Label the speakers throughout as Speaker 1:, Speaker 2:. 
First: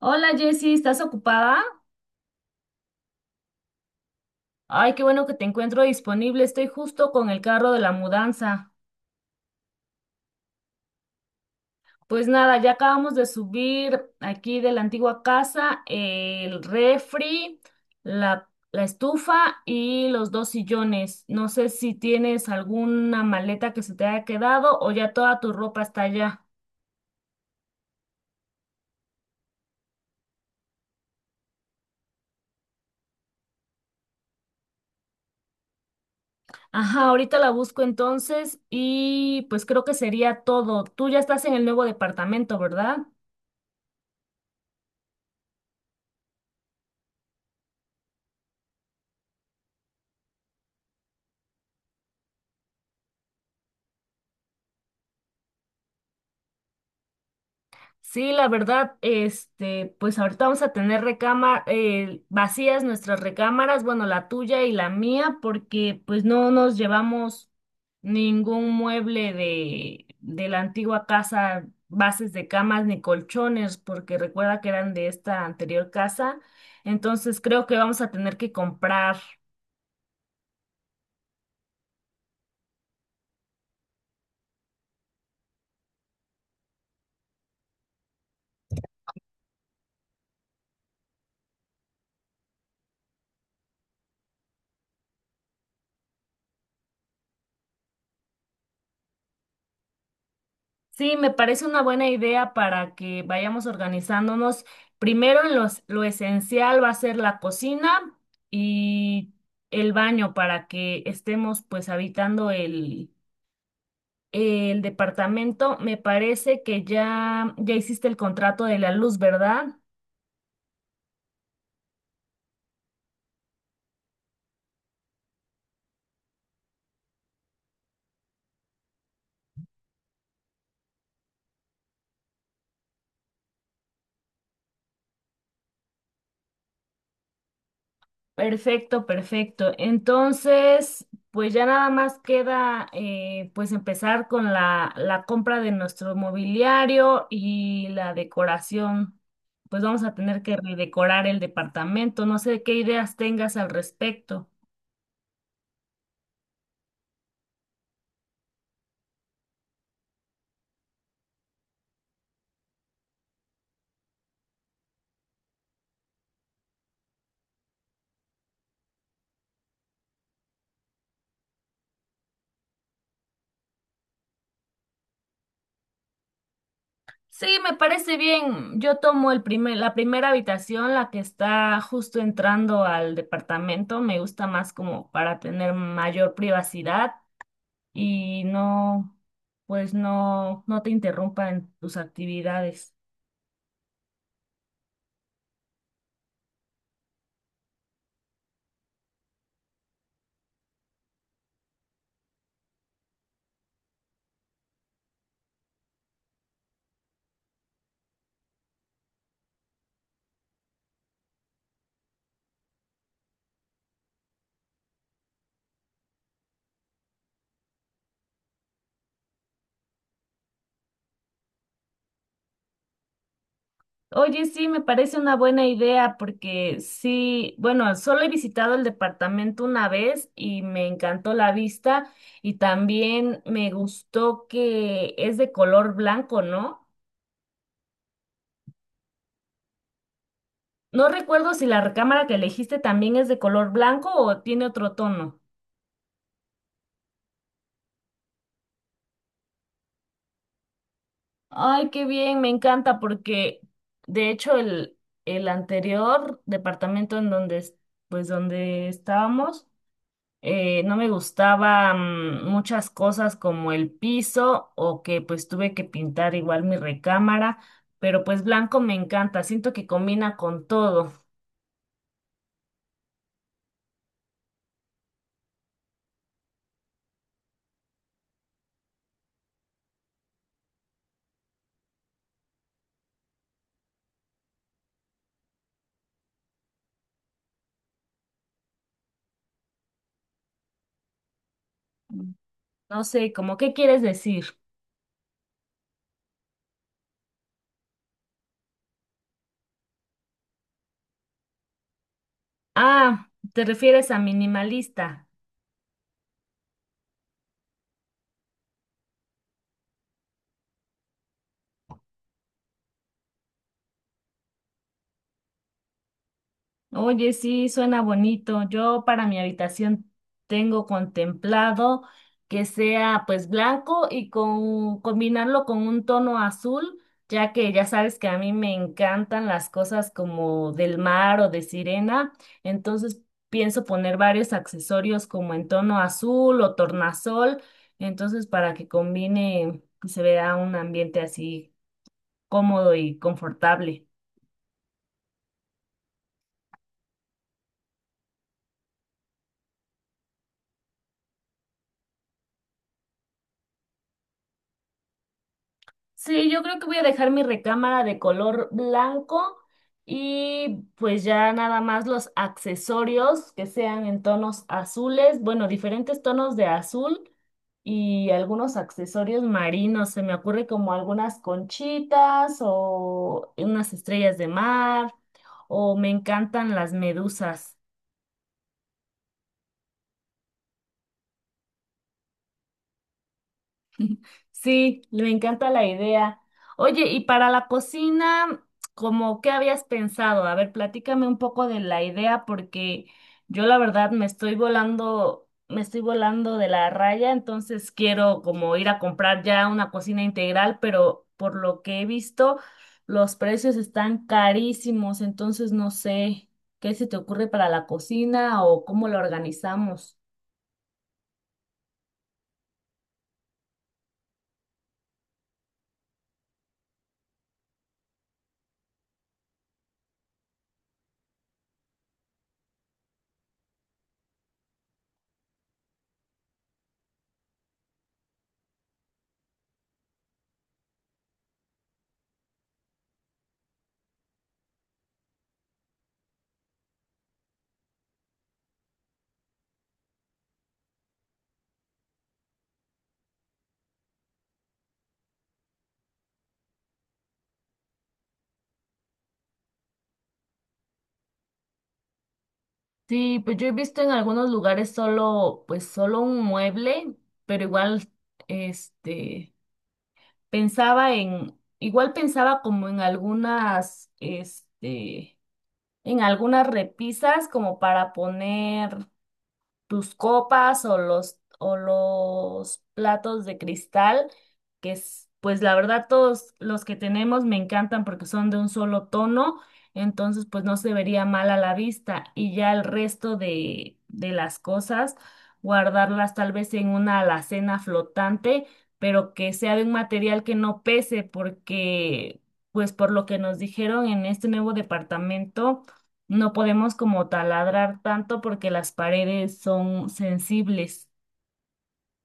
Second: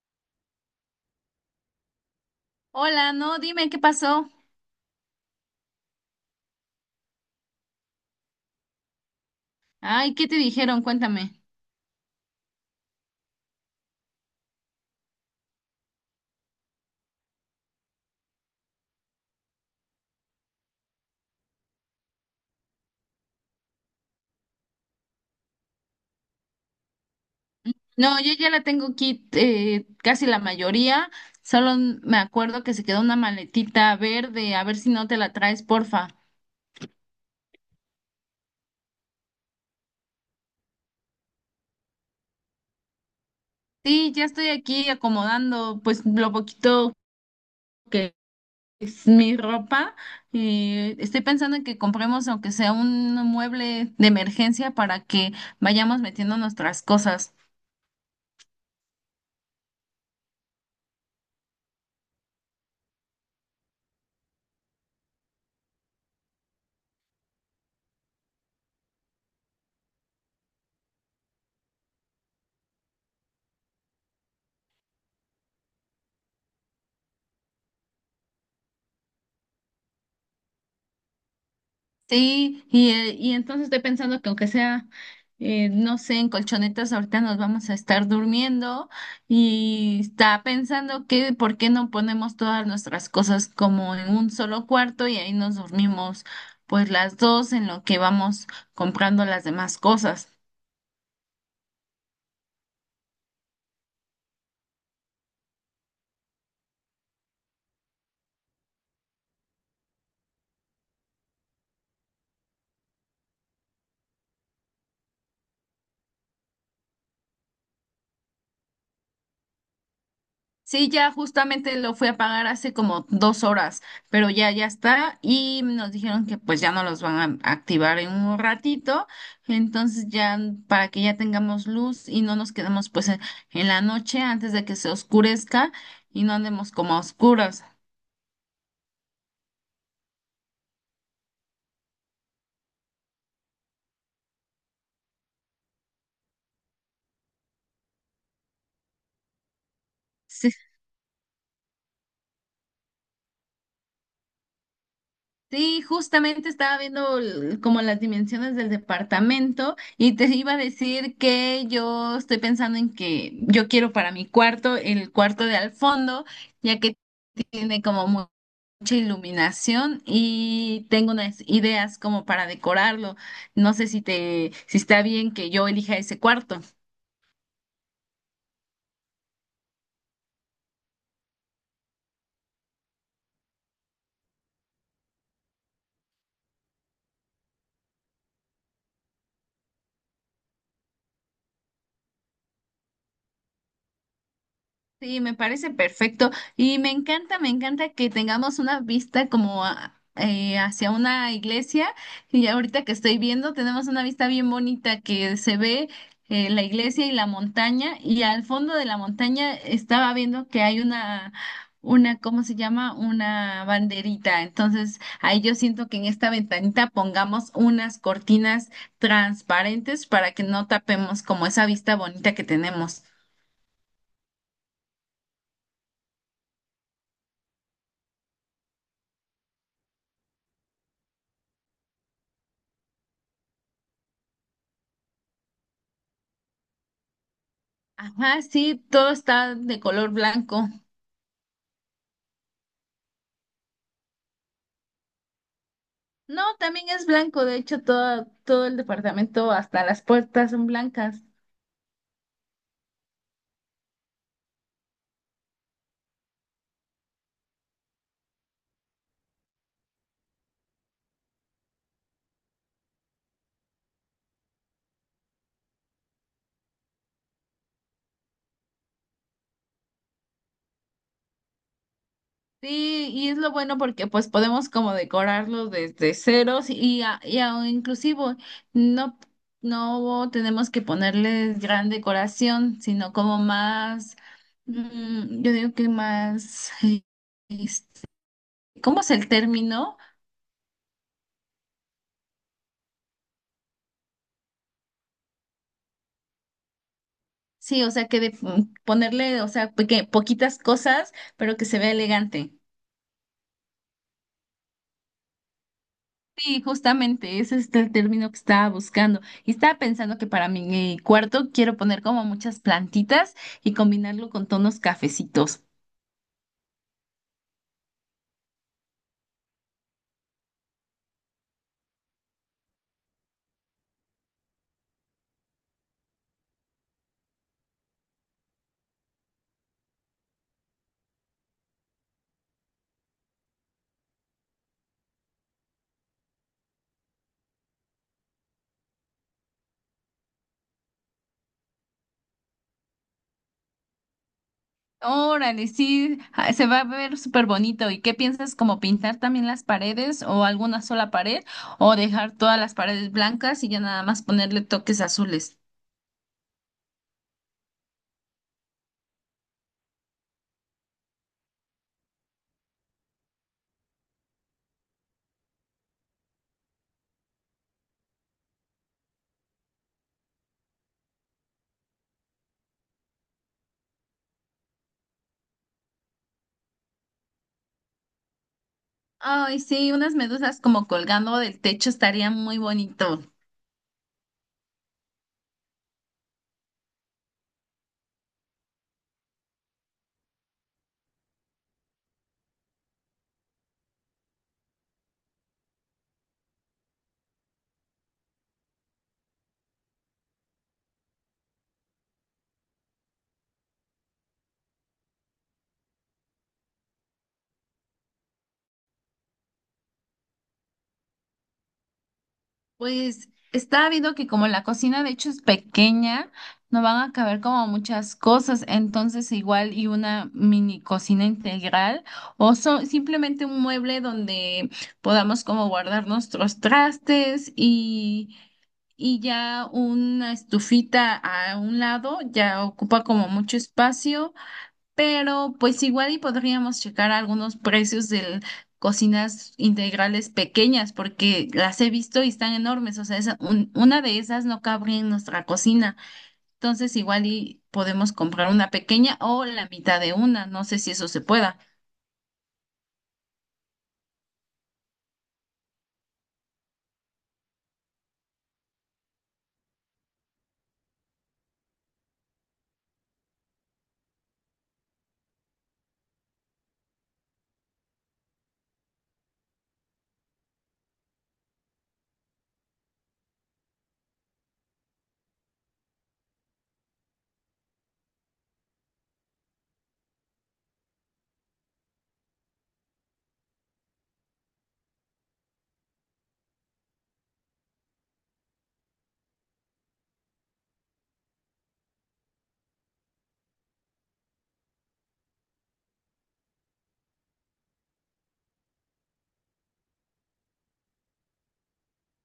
Speaker 1: Hola Jessy, ¿estás ocupada?
Speaker 2: Hola, no, dime qué pasó.
Speaker 1: Ay, qué bueno que te encuentro disponible. Estoy justo con el carro de la mudanza.
Speaker 2: Ay, ¿qué te dijeron? Cuéntame.
Speaker 1: Pues nada, ya acabamos de subir aquí de la antigua casa el refri, la estufa y los dos sillones. No sé si tienes alguna maleta que se te haya quedado o ya toda tu ropa está allá.
Speaker 2: No, yo ya la tengo aquí casi la mayoría. Me acuerdo que se quedó una maletita verde. A ver si no te la traes, porfa.
Speaker 1: Ajá, ahorita la busco entonces y pues creo que sería todo. Tú ya estás en el nuevo departamento, ¿verdad?
Speaker 2: Sí, ya estoy aquí acomodando pues lo poquito que es mi ropa. Estoy pensando en que compremos aunque sea un mueble de emergencia para que vayamos metiendo nuestras cosas.
Speaker 1: Sí, la verdad, este, pues ahorita vamos a tener recámar vacías nuestras recámaras, bueno, la tuya y la mía, porque pues no nos llevamos ningún mueble de la antigua casa, bases de camas ni colchones, porque recuerda que eran de esta anterior casa. Entonces creo que vamos a tener que comprar.
Speaker 2: Sí, y entonces estoy pensando que aunque sea, no sé, en colchonetas ahorita nos vamos a estar durmiendo y está pensando que por qué no ponemos todas nuestras cosas como en un solo cuarto y ahí nos dormimos pues las dos en lo que vamos comprando las demás cosas.
Speaker 1: Sí, me parece una buena idea para que vayamos organizándonos. Primero en los, lo esencial va a ser la cocina y el baño para que estemos pues habitando el departamento. Me parece que ya hiciste el contrato de la luz, ¿verdad?
Speaker 2: Sí, ya justamente lo fui a pagar hace como dos horas, pero ya está. Y nos dijeron que pues ya no los van a activar en un ratito. Entonces ya para que ya tengamos luz y no nos quedemos pues en la noche antes de que se oscurezca y no andemos como a oscuras.
Speaker 1: Perfecto, perfecto. Entonces, pues ya nada más queda pues empezar con la compra de nuestro mobiliario y la decoración. Pues vamos a tener
Speaker 2: Sí,
Speaker 1: que redecorar el departamento. No sé qué ideas tengas al respecto.
Speaker 2: sí, justamente estaba viendo como las dimensiones del departamento y te iba a decir que yo estoy pensando en que yo quiero para mi cuarto el cuarto de al fondo, ya que tiene como mucha iluminación y tengo unas ideas como para decorarlo. No sé si te, si está bien que yo elija ese cuarto.
Speaker 1: Sí, me parece bien. Yo tomo la primera habitación, la que está justo entrando al departamento. Me gusta más como para tener mayor privacidad. Y no, pues no, no te interrumpan tus actividades.
Speaker 2: Sí, me parece perfecto y me encanta que tengamos una vista como hacia una iglesia y ahorita que estoy viendo tenemos una vista bien bonita que se ve la iglesia y la montaña y al fondo de la montaña estaba viendo que hay una, ¿cómo se llama? Una banderita. Entonces ahí yo siento que en esta ventanita pongamos unas cortinas transparentes para que no tapemos como esa vista bonita que tenemos.
Speaker 1: Oye, sí, me parece una buena idea porque sí, bueno, solo he visitado el departamento una vez y me encantó la vista y también me gustó que es de color blanco, ¿no?
Speaker 2: Ajá, sí, todo está de color blanco.
Speaker 1: No recuerdo si la recámara que elegiste también es de color blanco o tiene otro tono.
Speaker 2: No, también es blanco, de hecho, todo el departamento, hasta las puertas son blancas.
Speaker 1: Ay, qué bien, me encanta porque de hecho el anterior departamento en pues donde estábamos, no me gustaban muchas cosas como el piso o que pues tuve que pintar igual mi recámara, pero pues blanco me encanta, siento que combina con todo.
Speaker 2: Sí, y es lo bueno porque pues podemos como decorarlo desde ceros y inclusivo no, no tenemos que ponerle gran decoración, sino como más, yo digo que más, este, ¿cómo es el término?
Speaker 1: No sé, ¿cómo qué quieres decir?
Speaker 2: Sí, o sea, que de ponerle, o sea, poquitas cosas, pero que se vea elegante.
Speaker 1: Ah, ¿te refieres a minimalista?
Speaker 2: Sí, justamente, ese es el término que estaba buscando. Y estaba pensando que para mi cuarto quiero poner como muchas plantitas y combinarlo con tonos cafecitos.
Speaker 1: Oye, sí, suena bonito. Yo para mi habitación tengo contemplado que sea pues blanco y con combinarlo con un tono azul, ya que ya sabes que a mí me encantan las cosas como del mar o de sirena, entonces pienso poner varios accesorios como en tono azul o tornasol, entonces para que combine y se vea un ambiente así cómodo y confortable.
Speaker 2: Órale, sí, ah, se va a ver súper bonito. ¿Y qué piensas, como pintar también las paredes o alguna sola pared o dejar todas las paredes blancas y ya nada más ponerle toques azules?
Speaker 1: Sí, yo creo que voy a dejar mi recámara de color blanco y pues ya nada más los accesorios que sean en tonos azules, bueno, diferentes tonos de azul y algunos accesorios marinos. Se me ocurre como algunas conchitas o unas estrellas de mar o me encantan las medusas.
Speaker 2: Ay, sí, unas medusas como colgando del techo estaría muy bonito.
Speaker 1: Sí, me encanta la idea. Oye, y para la cocina, ¿cómo qué habías pensado? A ver, platícame un poco de la idea porque yo la verdad me estoy volando de la raya, entonces quiero como ir a comprar ya una cocina integral, pero por lo que he visto, los precios están carísimos, entonces no sé qué se te ocurre para la cocina o cómo la organizamos.
Speaker 2: Pues está habido que como la cocina de hecho es pequeña, no van a caber como muchas cosas, entonces igual y una mini cocina integral o simplemente un mueble donde podamos como guardar nuestros trastes y ya una estufita a un lado ya ocupa como mucho espacio, pero pues igual y podríamos checar algunos precios de cocinas integrales pequeñas, porque las he visto y están enormes, o sea, una de esas no cabría en nuestra cocina, entonces igual y podemos comprar una pequeña o la mitad de una, no sé si eso se pueda.
Speaker 1: Sí, pues yo he visto en algunos lugares pues solo un mueble, pero este, pensaba en, igual pensaba como en en algunas repisas como para poner tus copas o o los platos de cristal, que es, pues la verdad todos los que tenemos me encantan porque son de un solo tono, entonces pues no se vería mal a la vista y ya el resto de las cosas, guardarlas tal vez en una alacena flotante, pero que sea de un material que no pese porque... Pues por lo que nos dijeron en este nuevo departamento, no podemos como taladrar tanto porque las paredes son sensibles.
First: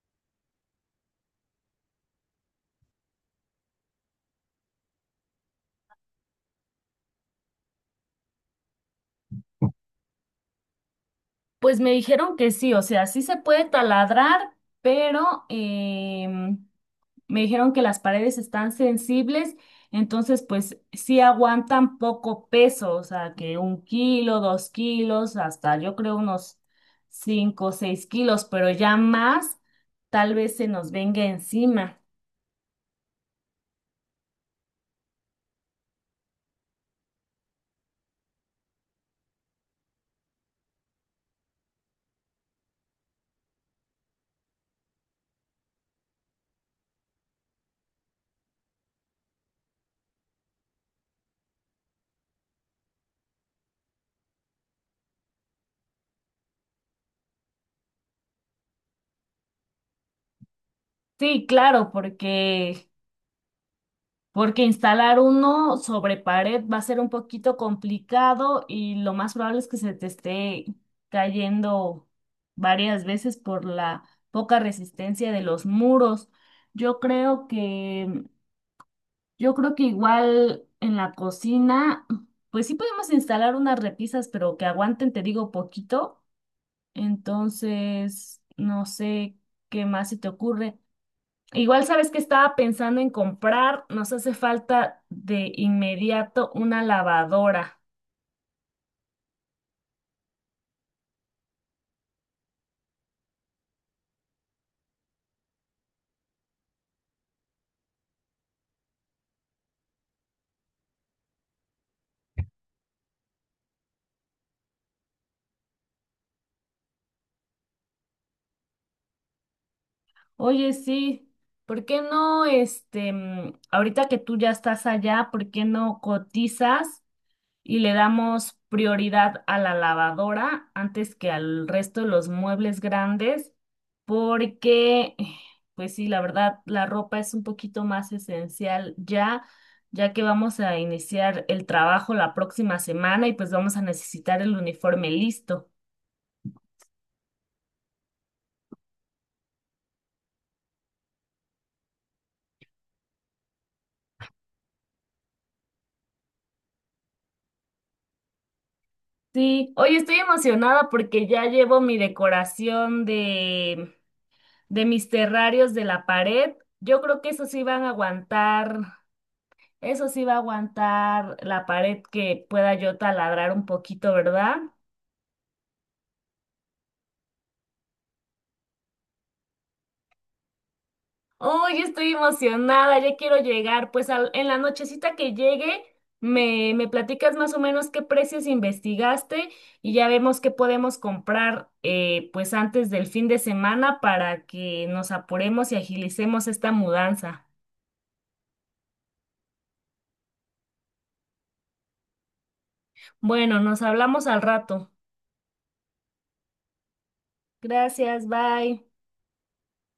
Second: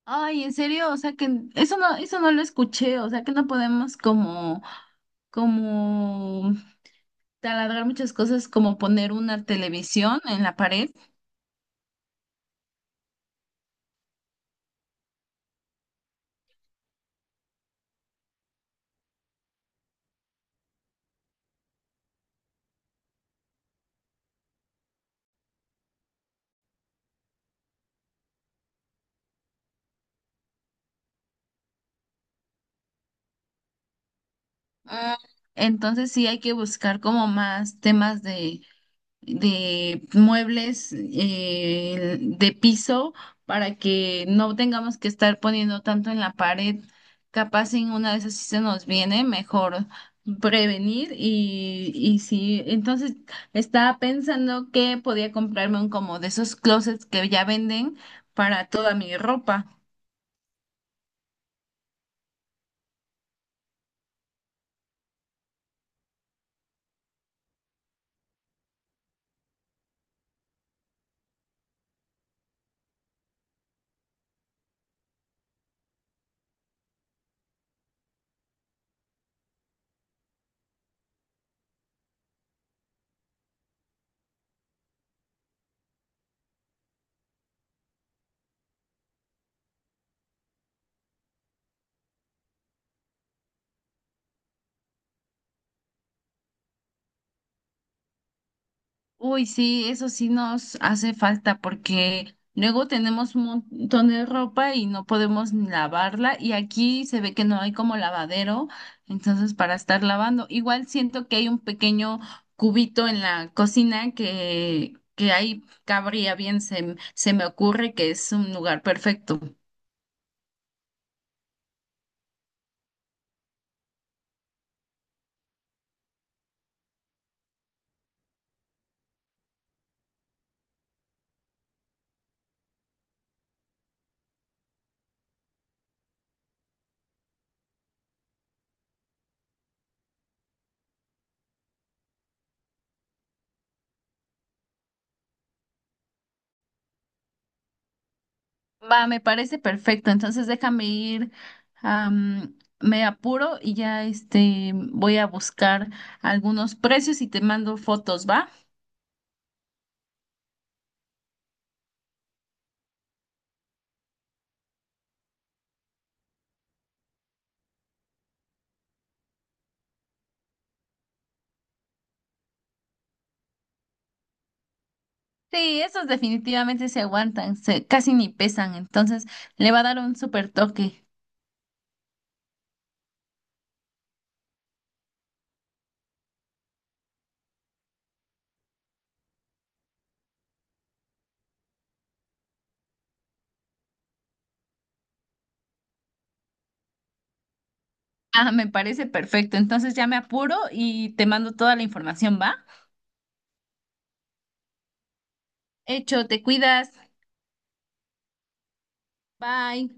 Speaker 2: Ay, en serio, o sea que eso no lo escuché, o sea que no podemos como, como taladrar muchas cosas, como poner una televisión en la pared.
Speaker 1: Pues me dijeron que sí, o sea, sí se puede taladrar, pero me dijeron que las paredes están sensibles, entonces pues sí aguantan poco peso, o sea, que un kilo, dos kilos, hasta yo creo unos cinco o seis kilos, pero ya más tal vez se nos venga encima.
Speaker 2: Ah, entonces sí hay que buscar como más temas de muebles de piso para que no tengamos que estar poniendo tanto en la pared. Capaz en una de esas sí se nos viene, mejor prevenir y sí. Entonces estaba pensando que podía comprarme un como de esos closets que ya venden para toda mi ropa.
Speaker 1: Sí, claro, porque instalar uno sobre pared va a ser un poquito complicado y lo más probable es que se te esté cayendo varias veces por la poca resistencia de los muros. Yo creo que, yo creo que igual en la cocina, pues sí podemos instalar unas repisas, pero que aguanten, te digo, poquito. Entonces, no sé qué más se te ocurre. Igual sabes que estaba pensando en comprar, nos hace falta de inmediato una lavadora.
Speaker 2: Uy, sí, eso sí nos hace falta porque luego tenemos un montón de ropa y no podemos ni lavarla y aquí se ve que no hay como lavadero, entonces para estar lavando. Igual siento que hay un pequeño cubito en la cocina que ahí cabría bien, se me ocurre que es un lugar perfecto.
Speaker 1: Oye, sí, ¿por qué no, ahorita que tú ya estás allá, ¿por qué no cotizas? Y le damos prioridad a la lavadora antes que al resto de los muebles grandes, porque, pues sí, la verdad, la ropa es un poquito más esencial ya, ya que vamos a iniciar el trabajo la próxima semana y pues vamos a necesitar el uniforme listo.
Speaker 2: Va, me parece perfecto. Entonces déjame ir, me apuro y ya este voy a buscar algunos precios y te mando fotos, ¿va?
Speaker 1: Sí, hoy estoy emocionada porque ya llevo mi decoración de mis terrarios de la pared. Yo creo que esos sí van a aguantar. Eso sí va a aguantar la pared que pueda yo taladrar un poquito, ¿verdad?
Speaker 2: Sí, esos definitivamente se aguantan, se, casi ni pesan, entonces le va a dar un super toque.
Speaker 1: ¡Oh, yo estoy emocionada! Ya quiero llegar. Pues al- en la nochecita que llegue, me platicas más o menos qué precios investigaste y ya vemos qué podemos comprar pues antes del fin de semana para que nos apuremos y agilicemos esta mudanza.
Speaker 2: Ah, me parece perfecto. Entonces ya me apuro y te mando toda la información, ¿va?
Speaker 1: Bueno, nos hablamos al rato.
Speaker 2: Hecho, te cuidas.
Speaker 1: Gracias, bye.
Speaker 2: Bye.